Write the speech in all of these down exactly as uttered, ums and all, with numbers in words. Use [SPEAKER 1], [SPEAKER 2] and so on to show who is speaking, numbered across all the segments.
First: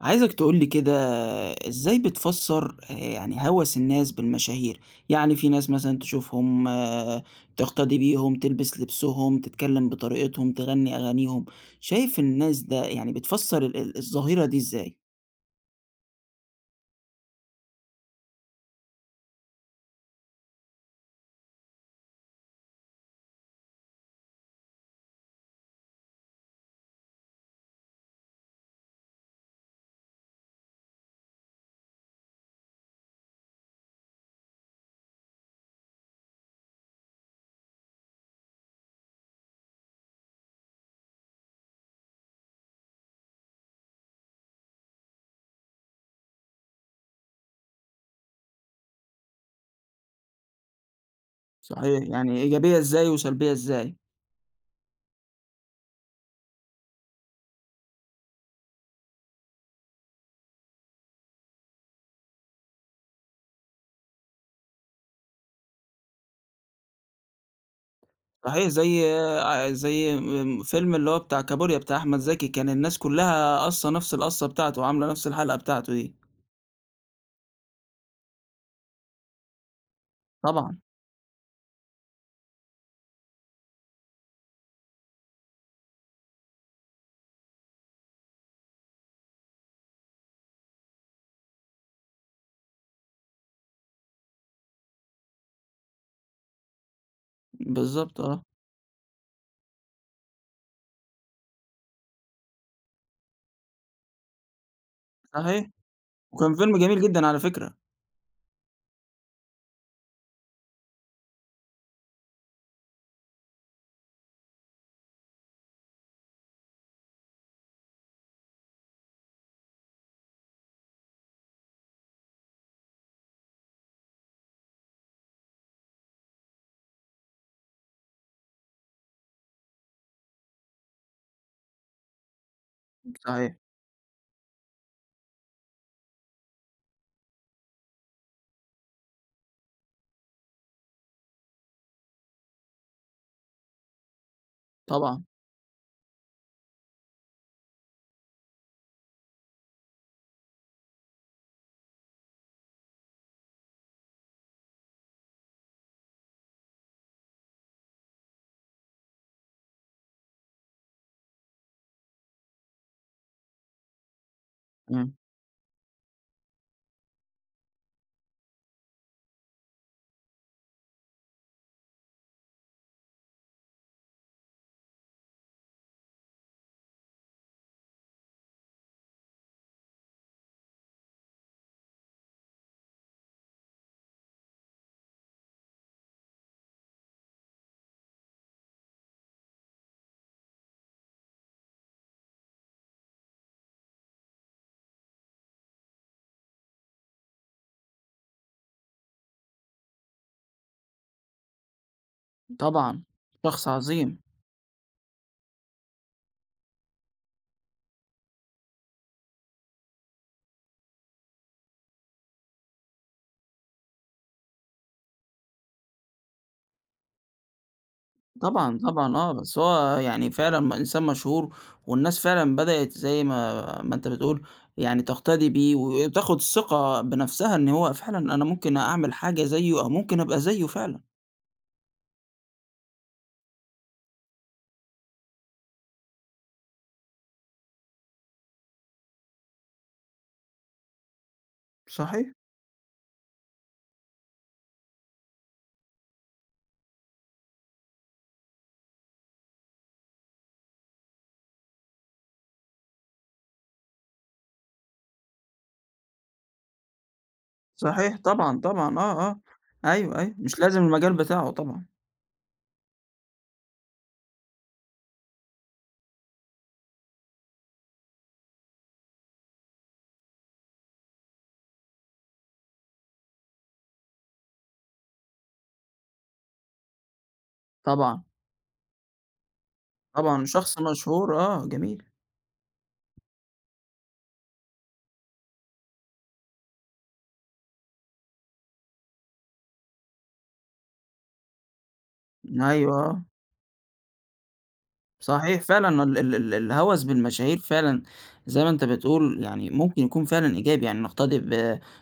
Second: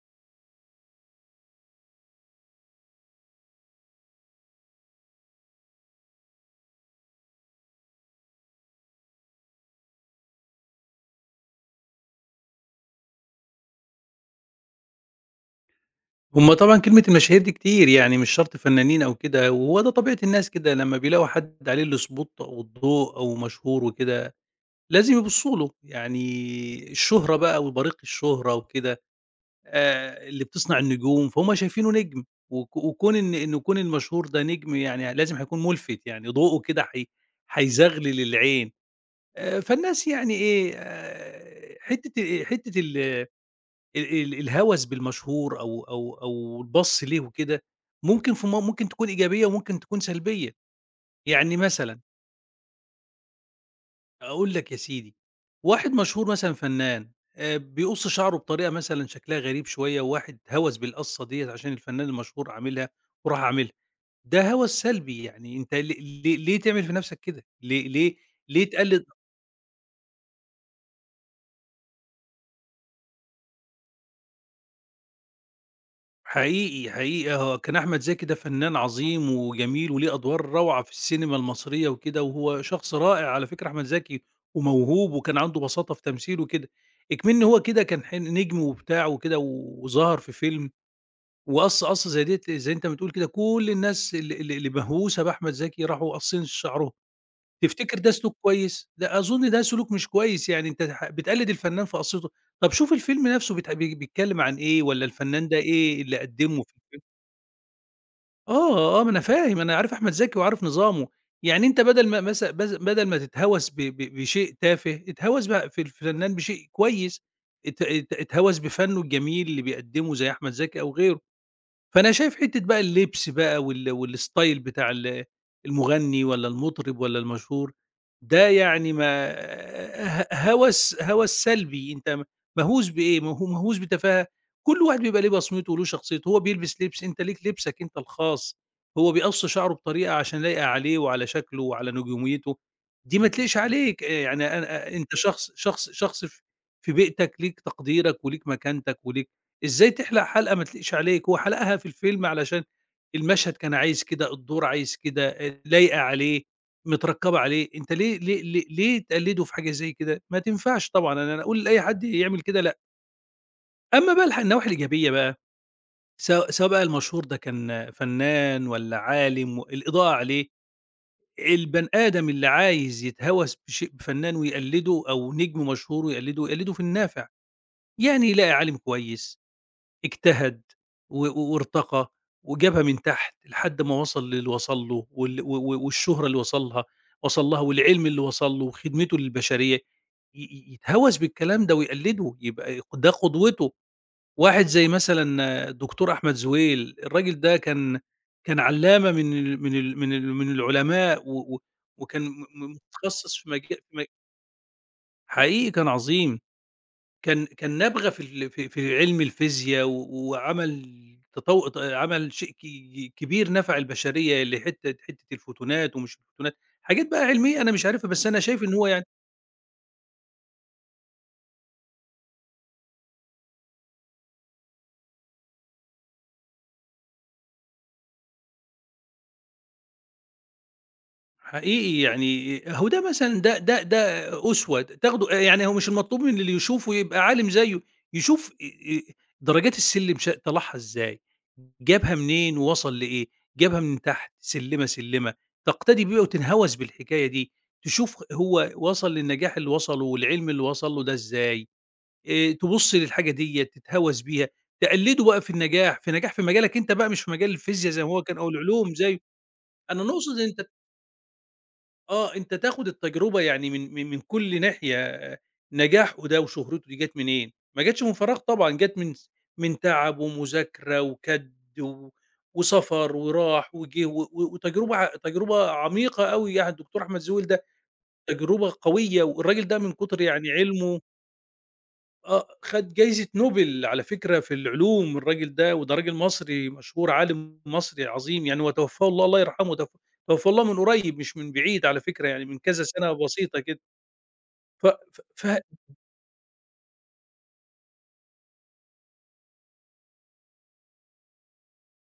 [SPEAKER 1] عايزك تقول لي كده. إزاي بتفسّر آآ يعني هَوَس الناس بالمشاهير؟ يعني في ناس مثلًا تشوفهم، آه، تقتدي بيهم، تلبس لبسهم، تتكلّم بطريقتهم، تغنّي أغانيهم، شايف الناس ده؟ يعني بتفسّر ال ال الظاهرة دي إزاي؟
[SPEAKER 2] هم طبعًا كلمة المشاهير دي كتير، يعني مش شرط فنانين أو كده، وهو ده طبيعة الناس كده لمّا بيلاقوا حد عليه الspot أو الضوء أو مشهور وكده، لازم يبصّوا له، يعني الشهرة بقى وبريق الشهرة وكده، آآ اللي بتصنع النجوم، فهُم شايفينه نجم. وك وكون إن إن كون المشهور ده نجم، يعني لازم هيكون مُلفت، يعني ضوءه كده حي هيزغلل العين. آآ فالناس يعني إيه، آآ حتّة حتّة ال ال ال الهَوَس بالمشهور، أو أو أو البَصّ ليه وكده، ممكن في م ممكن تكون إيجابية، وممكن تكون سلبية، يعني مثلًا
[SPEAKER 1] صحيح، يعني إيجابية إزاي وسلبية إزاي؟
[SPEAKER 2] أقول لك يا سيدي، واحد مشهور مثلًا فنان، آآ، بيقُص شعره بطريقة مثلًا شكلها غريب شوية، وواحد هَوَس بالقصّة ديّة عشان الفنان المشهور عاملها، وراح عاملها، ده هَوَس سلبي. يعني أنت ل ل ليه تعمل في نَفْسك كده؟ ليه ليه
[SPEAKER 1] صحيح،
[SPEAKER 2] ليه
[SPEAKER 1] زي
[SPEAKER 2] تقلد؟
[SPEAKER 1] ع زي آمم فيلم اللي هو بتاع كابوريا بتاع أحمد زكي، كان الناس كلّها قاصّة نَفْس القَصّة بتاعته وعاملة نَفْس الحَلْقة بتاعته دي.
[SPEAKER 2] حقيقي، حقيقي هو كان أحمد زكي ده فنان عظيم وجميل، وليه أدوار
[SPEAKER 1] طبعًا.
[SPEAKER 2] روعة في السينما المصرية وكده، وهو شخص رائع على فكرة أحمد زكي، وموهوب، وكان عنده بساطة في تمثيله وكده. إكمن إن هو كده كان ح نجم وبتاع وكده، وظهر في فيلم، وقَص قَصّة زي ديّة، زي أنت بتقول كده، كل الناس ال ال اللي مهووسة بأحمد زكي راحوا قاصين شعرهم. تفتكر ده
[SPEAKER 1] بالضبط،
[SPEAKER 2] سلوك
[SPEAKER 1] آه.
[SPEAKER 2] كويس؟ لأ، أظن ده سلوك مش كويس، يعني أنت ح بتقلد الفنان في قَصّته. طب شوف الفيلم نفسه بيت بي بيتكلم عن إيه، والّا الفنان ده
[SPEAKER 1] صحيح.
[SPEAKER 2] إيه اللي
[SPEAKER 1] وكان
[SPEAKER 2] قدّمه في
[SPEAKER 1] فيلم جميل
[SPEAKER 2] الفيلم؟
[SPEAKER 1] جدًا على فكرة.
[SPEAKER 2] آه، آه، ما أنا فاهم، أنا عارف أحمد زكي وعارف نظامه. يعني أنت بدل ما مس بز بدل ما تتهوّس ب ب بشيء تافه، اتهوّس بقى في الفنان بشيء كويس. ات ات اتهوّس بفنّه الجميل اللي بيقدّمه، زي أحمد زكي أو غيره. فأنا شايف حتّة بقى اللبس بقى، وال والstyle بتاع ال المغني، والّا المطرب، والّا المشهور، ده يعني ما ه هوس هوس سلبي. أنت م مهووس بإيه؟ مه
[SPEAKER 1] صحيح.
[SPEAKER 2] مهووس بتفاهة. كل واحد بيبقى ليه بصمته، وله شخصيته، هو بيلبس لبس، أنت ليك لبسك أنت الخاص، هو بيقص شعره بطريقة عشان لايقة عليه، وعلى شكله، وعلى نجوميته، دي ما تليقش عليك. آآ يعني أنا آه، أنت
[SPEAKER 1] طبعًا.
[SPEAKER 2] شخص شخص شخص ف في بيئتك ليك تقديرك، وليك مكانتك، وليك إزاي تحلق حلقة ما تليقش عليك؟ هو حلقها في الفيلم علشان المشهد كان عايز كده، الدور عايز كده، آآ لايقة عليه، متركّبة عليه، أنت ليه ليه ليه ليه تقلّده في حاجة زي كده؟ ما تنفعش طبعًا، أنا أنا أقول لأي حد يعمل كده لأ. أمّا بقى الح النواحي الإيجابية
[SPEAKER 1] إمم.
[SPEAKER 2] بقى، سواء سواء بقى المشهور ده كان فنان والّا عالم، الإضاءة عليه، البني آدم اللي عايز يتهوّس بشيء، بفنان ويقلّده، أو نجم مشهور ويقلّده، يقلّده في النافع. يعني يلاقي عالم كويس اجتهد و و وارتقى، وجابها من تحت لحد ما وصل للي وصل له، وال و و والشهرة اللي وصل لها وصل لها، والعلم اللي وصل له، وخدمته للبشرية، ي ي يتهوّس بالكلام ده ويقلده، يبقى ده قدوته. واحد زي مثلًا الدكتور أحمد زويل، الراجل ده كان كان علامة من ال من ال من ال من العلماء، و و وكان م م
[SPEAKER 1] طبعًا.
[SPEAKER 2] متخصص في
[SPEAKER 1] شخص
[SPEAKER 2] مجا في مج
[SPEAKER 1] عظيم.
[SPEAKER 2] حقيقي كان عظيم. كان كان نابغة في ال في في علم الفيزيا، و وعمل تطو ت عمل شيء ك كبير نفع البشرية، لحتة حتة الفوتونات ومش الفوتونات، حاجات بقى علمية أنا مش عارفها، بس أنا شايف إن
[SPEAKER 1] طبعًا،
[SPEAKER 2] هو يعني
[SPEAKER 1] طبعًا، آه. بس هو يعني فعلًا م إنسان مشهور والناس فعلًا بدأت زي ما ما أنت بتقول يعني تقتدي بيه وتاخُد الثقة بنَفْسها إن هو فعلًا أنا ممكن أعمل حاجة زيّه أو ممكن أبقى زيّه فعلًا.
[SPEAKER 2] حقيقي، يعني هو ده مثلًا ده ده ده أسوة تاخده، يعني هو مش المطلوب من اللي يشوفه يبقى عالم زيه، يشوف آآ آآ درجات السلم ش طلعها إزاي، جابها
[SPEAKER 1] صحيح،
[SPEAKER 2] منين ووصل لإيه، جابها من تحت سلِّمة، سلِّمة، تقتدي بيه وتنهوس بالحكاية دي، تشوف هو وصل للنجاح اللي وصله، والعلم اللي وصل له ده إزاي. آآ تبُص للحاجة ديّة تتهوس بيها، تقلده بقى في النجاح، في نجاح في مجالك أنت بقى، مش في مجال الفيزيا زي ما
[SPEAKER 1] صحيح.
[SPEAKER 2] هو كان، أو
[SPEAKER 1] طبعًا،
[SPEAKER 2] العلوم
[SPEAKER 1] طبعًا.
[SPEAKER 2] زيه.
[SPEAKER 1] آه، آه.
[SPEAKER 2] أنا
[SPEAKER 1] أيوه، أيوه.
[SPEAKER 2] نقصد
[SPEAKER 1] مش
[SPEAKER 2] أنت،
[SPEAKER 1] لازم المجال بتاعه طبعًا.
[SPEAKER 2] آه، أنت تاخد التجربة يعني من من من كل ناحية، آه، نجاحه ده وشهرته دي جات منين؟ ما جاتش من فراغ طبعًا، جات من س من تعب ومذاكرة وكَدّ و وسَفَر، وراح وجِه و و وتجربة ع تجربة عميقة أوي، يعني الدكتور أحمد زويل ده
[SPEAKER 1] طبعًا،
[SPEAKER 2] تجربة قوية، والراجل ده من كتر
[SPEAKER 1] طبعًا.
[SPEAKER 2] يعني
[SPEAKER 1] شخص
[SPEAKER 2] علمه،
[SPEAKER 1] مشهور، آه، جميل.
[SPEAKER 2] آه، خد جايزة نوبل على فكرة في العلوم الراجل ده، وده راجل مصري مشهور، عالم مصري عظيم يعني، وتوفاه الله، الله يرحمه، تف توفاه الله من قريب مش من بعيد على فكرة، يعني من كذا
[SPEAKER 1] أيوه،
[SPEAKER 2] سنة
[SPEAKER 1] آه.
[SPEAKER 2] بسيطة كده. ف ف ف
[SPEAKER 1] صحيح فعلًا ال ال ال الهَوَس بالمشاهير فعلًا زي ما أنت بتقول يعني ممكن يكون فعلًا إيجابي، يعني نقتدي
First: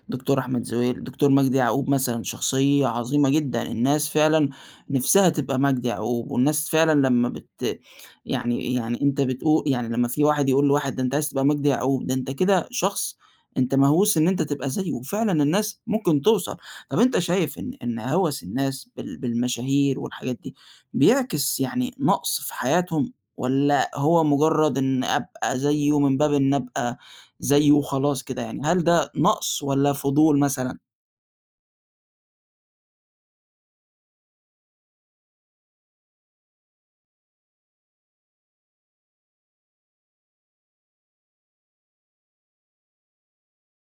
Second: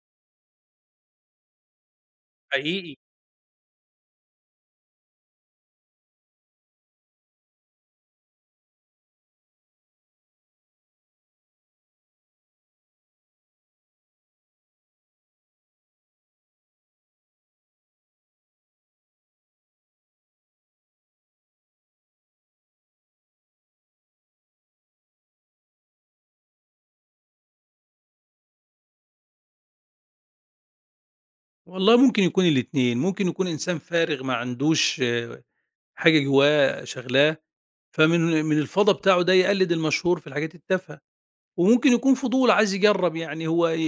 [SPEAKER 1] بدكتور أحمد زويل، دكتور مجدي يعقوب مثلًا شخصية
[SPEAKER 2] حقيقي،
[SPEAKER 1] عظيمة جدًا، الناس فعلًا نِفْسها تبقى مجدي يعقوب، والناس فعلًا لمّا بت يعني يعني أنت بتقو يعني لمّا في واحد يقول لواحد ده أنت عايز تبقى مجدي يعقوب، ده أنت كده شخص، أنت مهووس إن أنت تبقى زيه، وفعلًا الناس ممكن توصل. طَب أنت شايف إن إن هَوَس الناس بال بالمشاهير والحاجات دي بيعكس يعني نقص في حياتهم، والّا هو مجرّد إن أبقى زيه من باب إن أبقى زيه وخلاص كده؟ يعني هل ده نقص والّا فضول مثلًا؟
[SPEAKER 2] والله ممكن يكون الاتنين، ممكن يكون إنسان فارغ ما عندوش، آه، حاجة جواه شاغلاه، فمن من الفضا بتاعه ده يقلد المشهور في الحاجات التافهة. وممكن يكون فضول عايز يجرّب، يعني هو ي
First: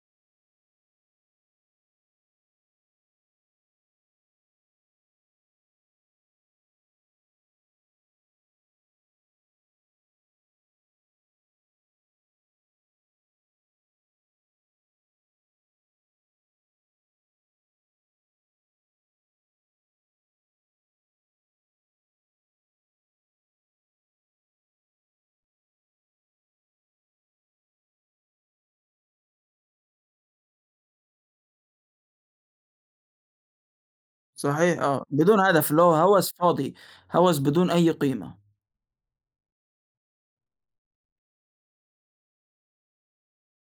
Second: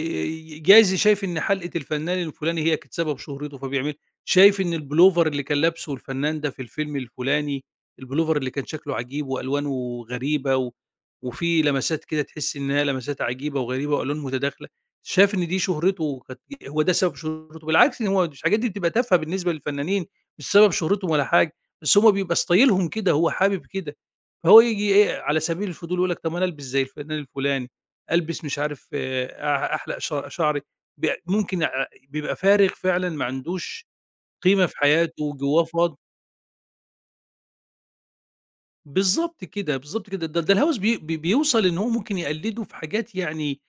[SPEAKER 2] ي جايز شايف إن حَلقة الفنان الفلاني هي كانت سبب شهرته، فبيعمل، شايف إن البلوفر اللي كان لابسه الفنان ده في الفيلم الفلاني، البلوفر اللي كان شكله عجيب، وألوانه غريبة، و وفيه لمسات كده تحس إنها لمسات عجيبة وغريبة، وألوان متداخلة، شاف إن دي شهرته كانت، هو ده سبب شهرته، بالعكس إن هو الحاجات دي بتبقى تافهة بالنسبة للفنانين، مش سبب شهرتهم ولا حاجة، بس هم بيبقى ستايلهم كده، هو حابب كده. فهو ييجي إيه، على سبيل الفضول، يقول لك طب ما أنا ألبس زي الفنان الفلاني، ألبس مش عارف آه، أح أحلق ش شعري، ب ممكن ع بيبقى فارغ فعلًا ما عندوش قيمة
[SPEAKER 1] صحيح،
[SPEAKER 2] في
[SPEAKER 1] آه،
[SPEAKER 2] حياته،
[SPEAKER 1] بدون
[SPEAKER 2] جوّاه
[SPEAKER 1] هدف اللي هو
[SPEAKER 2] فاضي.
[SPEAKER 1] هوس فاضي، هوس بدون أي قيمة،
[SPEAKER 2] بالضبط كده، بالضبط كده، ده ده الهوس بي بي بيوصل إن هو ممكن يقلده في حاجات يعني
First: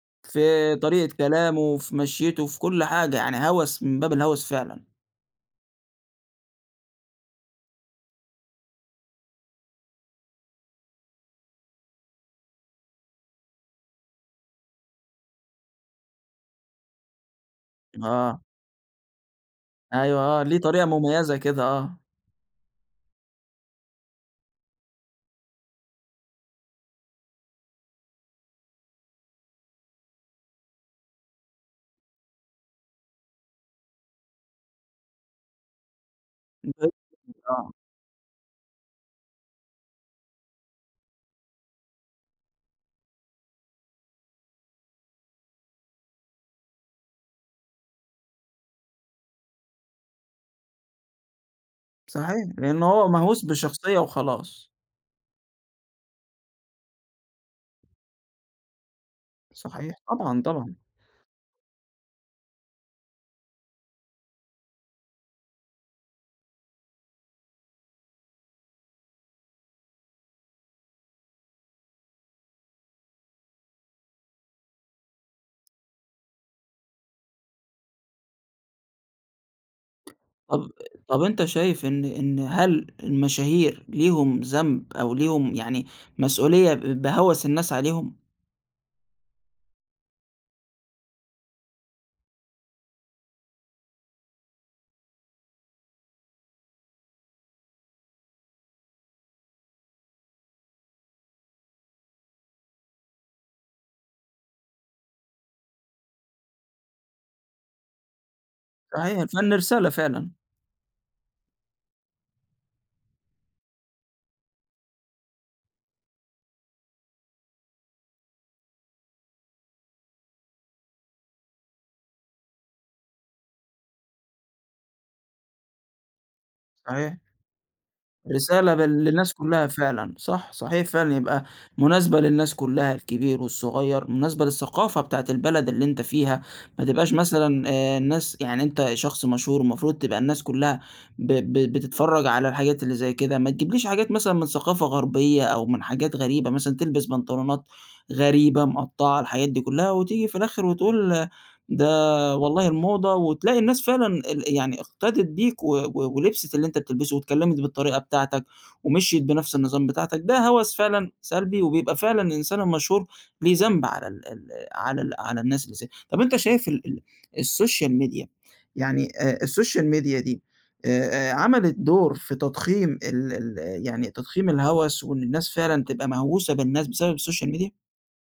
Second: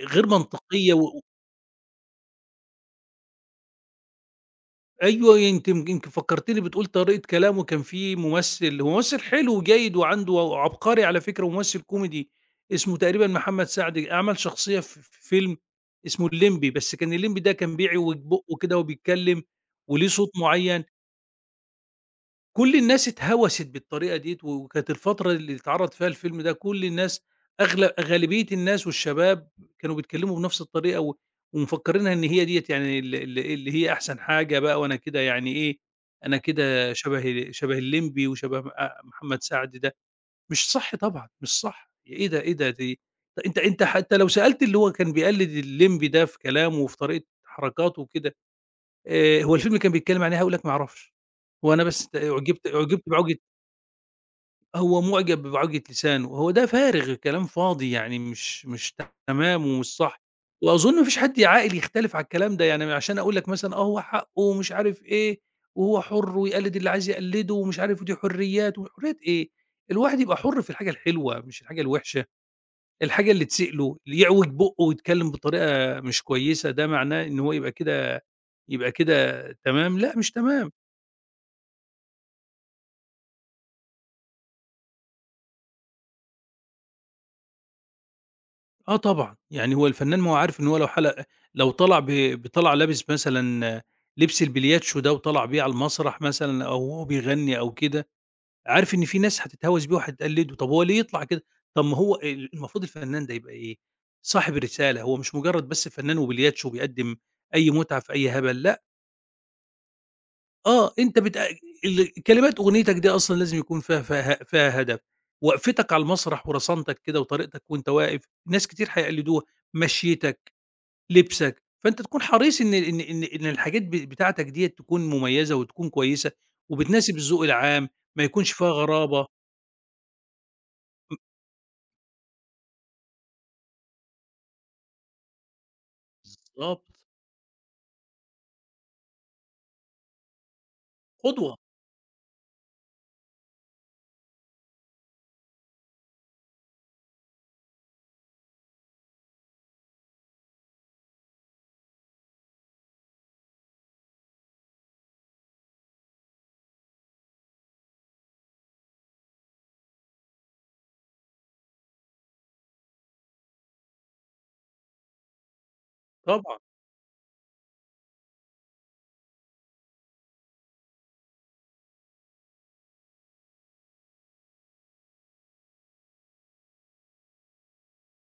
[SPEAKER 2] غير
[SPEAKER 1] في
[SPEAKER 2] منطقية.
[SPEAKER 1] طريقة
[SPEAKER 2] و
[SPEAKER 1] كلامه، في مشيته، في كل حاجة، يعني هوس من باب الهوس فعلًا.
[SPEAKER 2] أيوه، أنتِ يمكن يمكن فكّرتيني، بتقول طريقة كلامه، كان في ممثل، هو ممثل حلو وجيد وعنده عبقري على فكرة، وممثل كوميدي اسمه تقريبًا محمد سعد، عمل شخصية في في فيلم اسمه الليمبي، بس كان الليمبي ده كان بيعوج
[SPEAKER 1] آه،
[SPEAKER 2] بُقّه كده وبيتكلم، وليه
[SPEAKER 1] أيوه،
[SPEAKER 2] صوت
[SPEAKER 1] آه، ليه طريقة
[SPEAKER 2] معيّن.
[SPEAKER 1] مميزة كده، آه،
[SPEAKER 2] كل الناس اتهوّست بالطريقة ديّة، و وكانت الفترة اللي اتعرض فيها الفيلم ده كل الناس، أغلب غالبية الناس والشباب، كانوا بيتكلّموا بنفس الطريقة، و ومفكّرينها إن هي ديّة يعني ال ال اللي هي أحسن حاجة بقى، وأنا كده يعني إيه، أنا كده شبه
[SPEAKER 1] آه،
[SPEAKER 2] شبه الليمبي وشبه أ محمد سعد ده. مش صح طبعًا، مش صح، إيه ده، إيه ده، دي أنت، أنت حتى لو سألت اللي هو كان بيقلد الليمبي ده في كلامه، وفي طريقة حركاته وكده، آآ هو الفيلم كان بيتكلّم عن إيه؟ هاقول لك ما أعرفش، هو أنا بس ت
[SPEAKER 1] صحيح،
[SPEAKER 2] أُعجبت
[SPEAKER 1] لإن
[SPEAKER 2] أُعجبت
[SPEAKER 1] هو
[SPEAKER 2] بعُجة،
[SPEAKER 1] مهووس بشخصية وخلاص.
[SPEAKER 2] هو مُعجب بعُجة لسانه، هو ده فارغ، كلام فاضي يعني مش مش تمام، ومش
[SPEAKER 1] صحيح،
[SPEAKER 2] صح.
[SPEAKER 1] طبعًا، طبعًا.
[SPEAKER 2] وأظُن ما فيش حد عاقل يختلف على الكلام ده، يعني عشان أقول لك مثلًا آه هو حقّه ومش عارف إيه، وهو حُر ويقلِّد اللي عايز يقلِّده ومش عارف، ودي حريّات، وحريّات إيه؟ الواحد يبقى حُر في الحاجة الحلوة، مش الحاجة الوِحشة، الحاجة اللي تسيء له، اللي يعوج بُقّه ويتكلّم بطريقة مش كويسة، ده معناه إن هو يبقى كده، يبقى كده تمام؟ لأ، مش
[SPEAKER 1] طب
[SPEAKER 2] تمام.
[SPEAKER 1] طب أنت شايف إن إن هل المشاهير ليهم ذنب أو ليهم يعني مسؤولية ب بهوس الناس عليهم؟
[SPEAKER 2] آه طبعًا، يعني هو الفنان ما هو عارف إن هو لو حَلَق لو طلع ب بطلع لابس مثلًا لبس البلياتشو ده، وطلع بيه على المسرح مثلًا، أو وهو بيغني أو كده، عارف إن في ناس هتتهوّس بيه وهتقلّده، طب هو ليه يطلع كده؟ طب ما هو ال المفروض الفنان ده يبقى إيه، صاحب رسالة، هو مش مجرّد بس فنان وبلياتشو بيقدّم أي مُتعة في أي هبل، لأ.
[SPEAKER 1] صحيح، الفن رسالة فعلًا،
[SPEAKER 2] آه، أنت بت ال كلمات أغنيتك دي أصلًا لازم يكون فيها فيها فيها هدف، وقفتك على المسرح، ورصانتك كده، وطريقتك وأنت واقف، ناس كتير هيقلّدوها، مشيّتك، لبسك، فأنت تكون حريص إن إن إن إن الحاجات ب بتاعتك ديّة تكون مميزة، وتكون كويسة، وبتناسب
[SPEAKER 1] صحيح.
[SPEAKER 2] الذوق العام، ما يكونش فيها
[SPEAKER 1] رسالة بال
[SPEAKER 2] غرابة.
[SPEAKER 1] للناس كلّها فعلًا، صح، صحيح فعلًا،
[SPEAKER 2] م،
[SPEAKER 1] يبقى مناسبة للناس كلّها الكبير والصغير، مناسبة للثقافة بتاعة البلد اللي أنت فيها، ما
[SPEAKER 2] بالضبط.
[SPEAKER 1] تبقاش مثلًا آآ الناس يعني أنت شخص مشهور المفروض تبقى الناس كلّها ب ب
[SPEAKER 2] قدوة.
[SPEAKER 1] بتتفرّج على الحاجات اللي زي كده، ما تجيبليش حاجات مثلًا من ثقافة غربية أو من حاجات غريبة، مثلًا تلبس بنطلونات غريبة مقطّعة، الحاجات دي كلّها وتيجي في الآخر وتقول آه، ده والله الموضة، وتلاقي الناس فعلًا ال يعني اقتدت بيك و و ولبست اللي أنت بتلبسه واتكلمت بالطريقة بتاعتك، ومشيت بنفس النظام بتاعتك، ده هوس فعلًا سلبي، وبيبقى فعلًا الإنسان المشهور ليه ذنب على ال ال على ال على الناس اللي زيه. طب أنت
[SPEAKER 2] طبعًا.
[SPEAKER 1] شايف ال ال السوشيال ميديا، يعني آآ السوشيال ميديا دي آآ آآ عملت دور في تضخيم ال ال يعني تضخيم الهوس، وإن الناس فعلًا تبقى مهووسة بالناس بسبب السوشيال ميديا؟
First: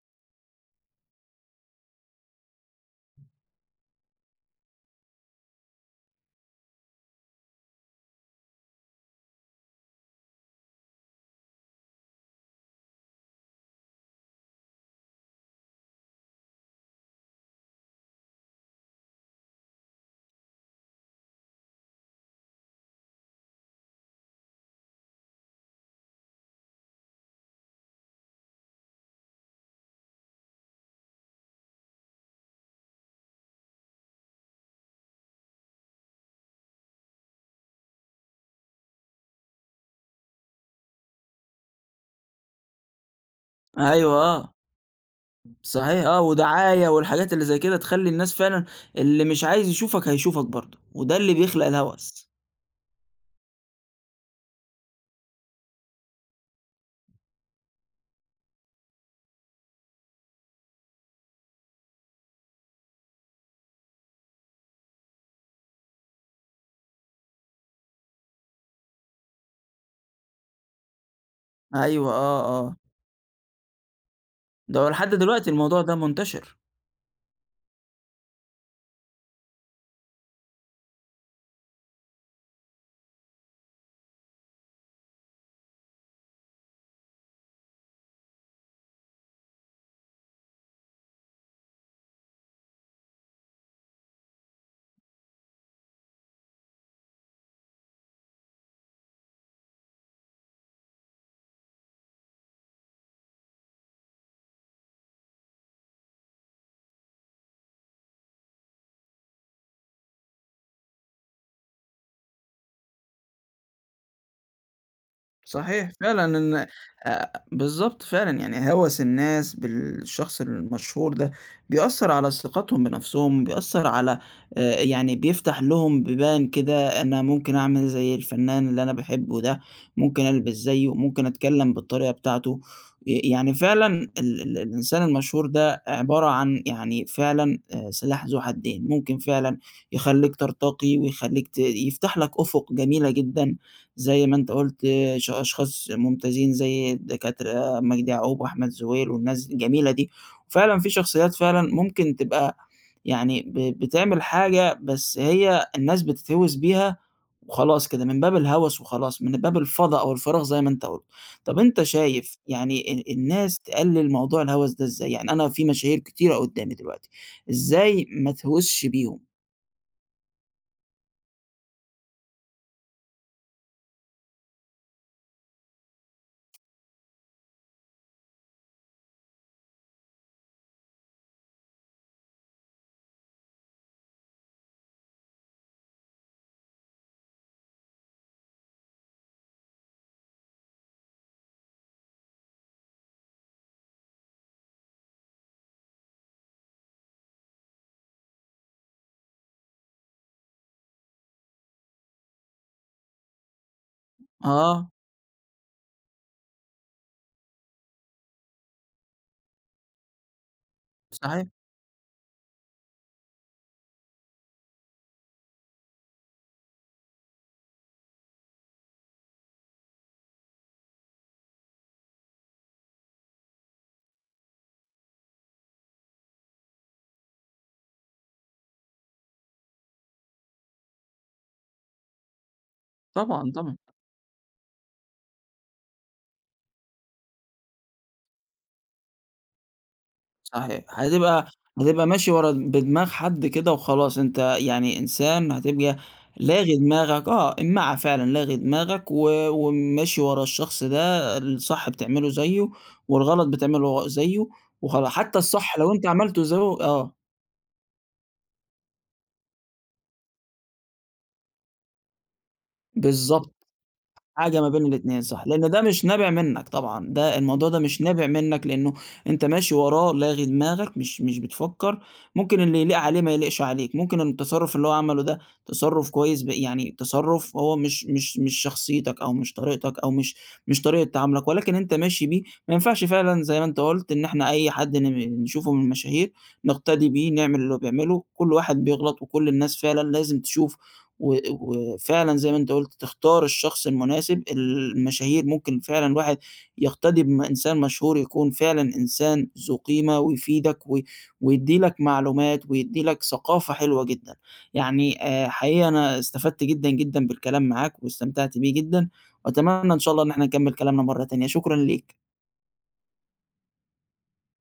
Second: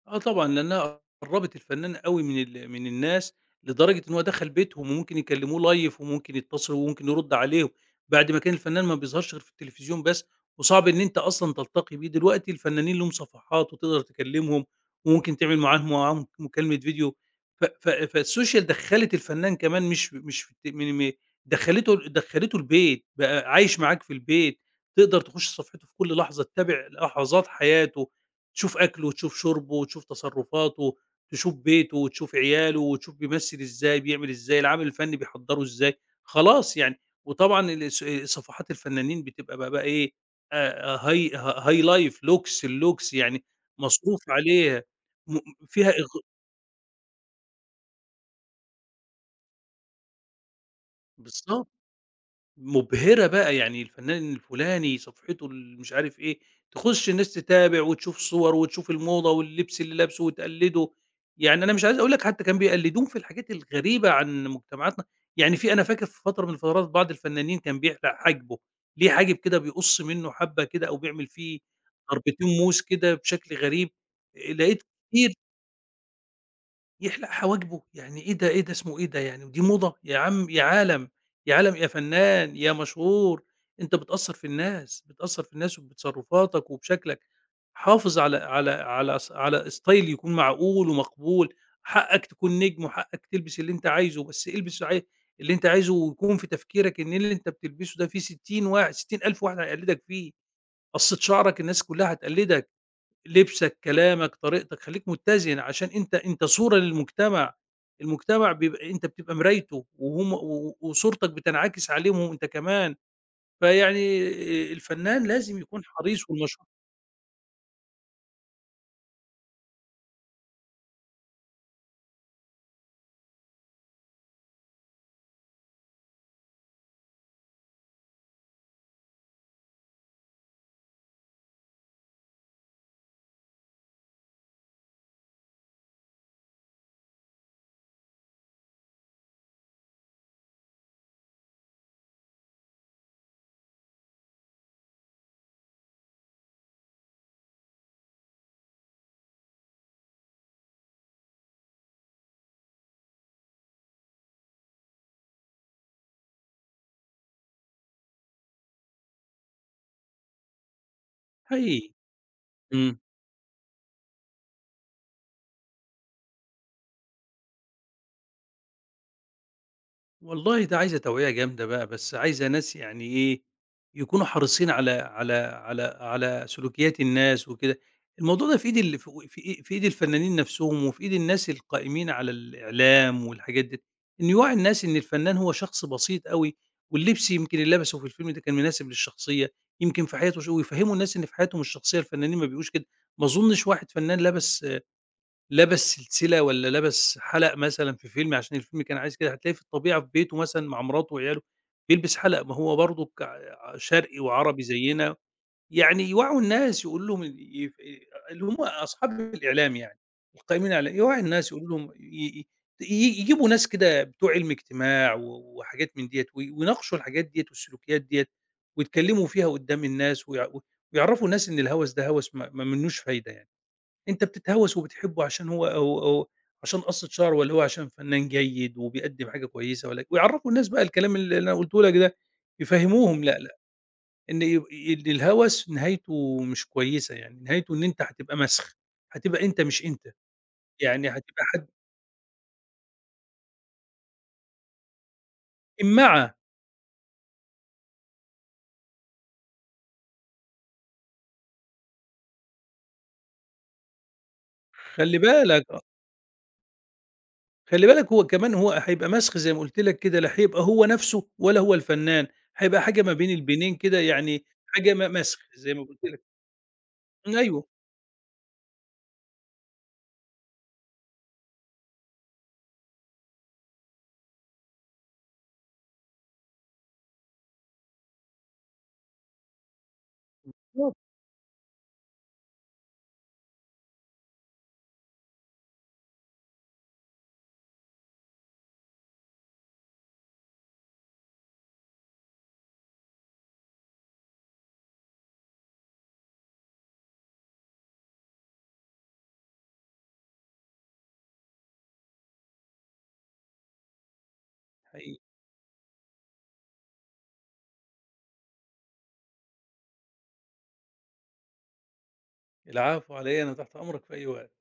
[SPEAKER 2] آه طبعًا، لأنها قرّبت الفنان أوي من ال من الناس، لدرجة إن هو دخل بيتهم، وممكن يكلموه live، وممكن يتصلوا، وممكن يرُد عليهم، بعد ما كان الفنان ما بيظهرش غير في التلفزيون بس، وصعب إن أنت أصلًا تلتقي بيه، دلوقتي الفنانين ليهم صفحات وتقدر تكلمهم، وممكن تعمل معاهم معاهم مكالمة فيديو. ف ف فالsocial دخّلت الفنان كمان، مش مش في الت من م دخّلته دخّلته البيت، بقى عايش معاك في البيت، تقدر تخش صفحته في كل لحظة، تتابع لحظات حياته، تشوف أكله، وتشوف شربه، وتشوف تصرفاته، تشوف بيته، وتشوف عياله، وتشوف بيمثّل إزاي، بيعمل إزاي، العمل الفني بيحضّره إزاي، خلاص يعني. وطبعًا الس صفحات الفنانين بتبقى بقى بقى إيه، آآ high high life، لوكس، اللوكس يعني
[SPEAKER 1] أيوه،
[SPEAKER 2] مصروف
[SPEAKER 1] آه.
[SPEAKER 2] عليها. م، فيها
[SPEAKER 1] صحيح،
[SPEAKER 2] إغ،
[SPEAKER 1] آه، ودعاية والحاجات اللي زي كده تخلّي الناس فعلًا اللي مش عايز يشوفك هيشوفك برضه، وده اللي بيخلق
[SPEAKER 2] بالضبط.
[SPEAKER 1] الهوس.
[SPEAKER 2] مبهرة بقى، يعني الفنان الفُلاني صفحته ال مش عارف إيه، تخُش الناس تتابع وتشوف صور، وتشوف الموضة واللبس اللي لابسه، وتقلّده، يعني أنا مش عايز أقول لك، حتى كان بيقلّدوهم في الحاجات الغريبة عن مجتمعاتنا، يعني في، أنا فاكر في فترة من الفترات بعض الفنانين كان بيحلق حاجبه، ليه حاجب كده بيقُص منه حبّة كده، أو بيعمل فيه
[SPEAKER 1] أيوه،
[SPEAKER 2] ضربتين
[SPEAKER 1] آه، آه،
[SPEAKER 2] موس كده بشكل غريب، آآ
[SPEAKER 1] ده
[SPEAKER 2] لقيت
[SPEAKER 1] هو لحد
[SPEAKER 2] كتير
[SPEAKER 1] دلوقتي الموضوع ده منتشر.
[SPEAKER 2] يحلق حواجبه! يعني إيه ده، إيه ده اسمه، إيه ده يعني، ودي موضة! يا عم يا عالم، يا عالم يا فنان، يا مشهور، أنت بتأثّر في الناس، بتأثّر في الناس وبتصرفاتك وبشكلك، حافظ على على على س على style يكون معقول ومقبول، حقك تكون نجم، وحقك تلبس اللي أنت عايزه، بس البس عاي اللي أنت عايزه، ويكون في تفكيرك إن اللي أنت بتلبسه ده في ستين واحد ستين ألف واحد هيقلدك فيه، قصّة شعرك الناس كلّها هتقلدك، لبسك، كلامك، طريقتك، خلّيك متّزن عشان أنت أنت صورة للمجتمع، المجتمع بيبقى أنت بتبقى مرايته، وهم و وصورتك بتنعكس عليهم أنت كمان، فيعني آآ الفنان لازم يكون
[SPEAKER 1] صحيح فعلًا
[SPEAKER 2] حريص،
[SPEAKER 1] إن
[SPEAKER 2] والمشهور،
[SPEAKER 1] آآ بالضبط فعلًا، يعني هَوَس الناس بالشخص المشهور ده بيأثّر على ثقتهم بنَفْسهم، بيأثّر على آآ يعني بيفتح لهم بيبان كده أنا ممكن أعمل زي الفنان اللي أنا باحبه ده، ممكن ألبس زيّه، ممكن أتكلّم بالطريقة بتاعته، ي يعني فعلًا ال ال الإنسان المشهور ده عبارة عن يعني فعلًا آآ سلاح ذو حدين، ممكن فعلًا يخلّيك ترتقي ويخلّيك ت يفتح لك أُفُق جميلة جدًا. زي ما أنت قُلت ش أشخاص ممتازين زي الدكاترة مجدي يعقوب وأحمد زويل والناس الجميلة دي، وفعلًا في شخصيات فعلًا ممكن تبقى يعني ب بتعمل حاجة بس هي الناس بتتهوِس بيها وخلاص كده من باب الهوس وخلاص، من باب الفضا أو الفراغ زي ما أنت قُلت. طَب أنت
[SPEAKER 2] حقيقي.
[SPEAKER 1] شايف يعني
[SPEAKER 2] إمم.
[SPEAKER 1] ال الناس تقلِّل موضوع الهوس ده إزاي؟ يعني أنا في مشاهير كتيرة قُدّامي دلوقتي، إزاي ما اتهوسش بيهم؟
[SPEAKER 2] والله ده عايزة توعية جامدة بقى، بس عايزة ناس يعني إيه، يكونوا حريصين على على على على سلوكيات الناس وكده. الموضوع ده في إيد ال في في في إيد الفنانين نفسهم، وفي إيد الناس القائمين على الإعلام والحاجات دي، إنه يوعّي الناس إن الفنان هو شخص بسيط أوي، واللبس يمكن اللي لبسه في الفيلم ده كان مناسب للشخصية، يمكن في حياته ش، ويفهّموا الناس إن في حياتهم الشخصية الفنانين ما بيبقوش كده. ما أظنش واحد فنان لبس، لبس سلسلة والّا لبس حَلَق مثلًا في فيلم عشان الفيلم كان عايز كده، هتلاقيه في الطبيعة في بيته مثلًا مع مراته وعياله بيلبس حَلَق، ما هو برضُك ع شرقي وعربي
[SPEAKER 1] آه،
[SPEAKER 2] زيّنا، يعني يوعّوا الناس يقولوا لهم ال يف، اللي هم أصحاب الإعلام يعني، القائمين على يوعّوا
[SPEAKER 1] صحيح،
[SPEAKER 2] الناس يقولوا لهم ي ي ي يجيبوا ناس كده بتوع علم اجتماع و وحاجات من ديّة، و ويناقشوا الحاجات ديّة والسلوكيات ديّة، ويتكلّموا فيها قدّام الناس، ويع ويعرّفوا الناس إن الهَوَس ده هَوَس ما ما منّوش فايدة يعني. أنت بتتهوّس وبتحبه عشان هو هو هو عشان قصّة شعره، والّا هو عشان فنان جيد وبيقدّم حاجة كويسة، والّا، ويعرّفوا الناس بقى الكلام ال اللي أنا قُلته لك ده، يفهّموهم لأ،
[SPEAKER 1] طبعًا،
[SPEAKER 2] لأ،
[SPEAKER 1] طبعًا.
[SPEAKER 2] إن يب إن الهوس نهايته مش كويسة يعني، نهايته إن أنت هتبقى مسخ، هتبقى أنت مش أنت،
[SPEAKER 1] صحيح،
[SPEAKER 2] يعني هتبقى
[SPEAKER 1] هتبقى
[SPEAKER 2] حد
[SPEAKER 1] هتبقى ماشي ورا بدماغ حد كده وخلاص، أنت يعني إنسان هتبقى
[SPEAKER 2] إمّاعة.
[SPEAKER 1] لاغي دماغك، آه، إماعة فعلًا، لاغي دماغك و وماشي ورا الشخص ده، الصح بتعمله زيه والغلط بتعمله زيه وخلا
[SPEAKER 2] خلّي
[SPEAKER 1] حتى
[SPEAKER 2] بالك،
[SPEAKER 1] الصح
[SPEAKER 2] آه،
[SPEAKER 1] لو أنت عملته زيه، آه،
[SPEAKER 2] خلّي بالك، هو كمان هو هيبقى مسخ زي ما قُلت لك كده، لا هيبقى هو نَفْسه، ولا هو الفنان، هيبقى حاجة ما بين
[SPEAKER 1] بالضبط.
[SPEAKER 2] البينين كده يعني،
[SPEAKER 1] حاجة ما بين
[SPEAKER 2] حاجة م
[SPEAKER 1] الاتنين،
[SPEAKER 2] مسخ
[SPEAKER 1] صح، لإن
[SPEAKER 2] زي
[SPEAKER 1] ده
[SPEAKER 2] ما قُلت
[SPEAKER 1] مش
[SPEAKER 2] لك.
[SPEAKER 1] نابع منّك طبعًا، ده
[SPEAKER 2] أيوه،
[SPEAKER 1] الموضوع ده مش نابع منّك لإنه أنت ماشي وراه لاغي دماغك مش مش بتفكّر، ممكن اللي يليق عليه ما يليقش عليك، ممكن إن التصرُّف اللي هو عمله ده تصرُّف كويس ب يعني تصرُّف هو مش مش مش شخصيتك أو مش طريقتك أو مش مش
[SPEAKER 2] بالضبط،
[SPEAKER 1] طريقة تعاملك، ولكن أنت ماشي بيه، ما ينفعش فعلًا زي ما أنت قُلت إن إحنا أي حد ن نشوفه من المشاهير نقتدي بيه، نعمل اللي هو بيعمله، كل واحد بيغلط وكل الناس فعلًا لازم تشوف و وفعلًا زي ما أنت قُلت تختار الشخص المناسب، المشاهير ممكن فعلًا واحد يقتدي بإنسان مشهور يكون فعلًا إنسان ذو قيمة ويفيدك و ويدّي لك معلومات ويدّي لك ثقافة حلوة جدًا. يعني
[SPEAKER 2] حقيقي.
[SPEAKER 1] آآ حقيقي أنا استفدت جدًا، جدًا بالكلام معاك واستمتعت بيه جدًا، وأتمنى إن شاء الله إن إحنا نكمّل كلامنا مرّة تانية، شكرًا ليك.
[SPEAKER 2] العفو على إيه، أنا تحت أمرك في أي وقت.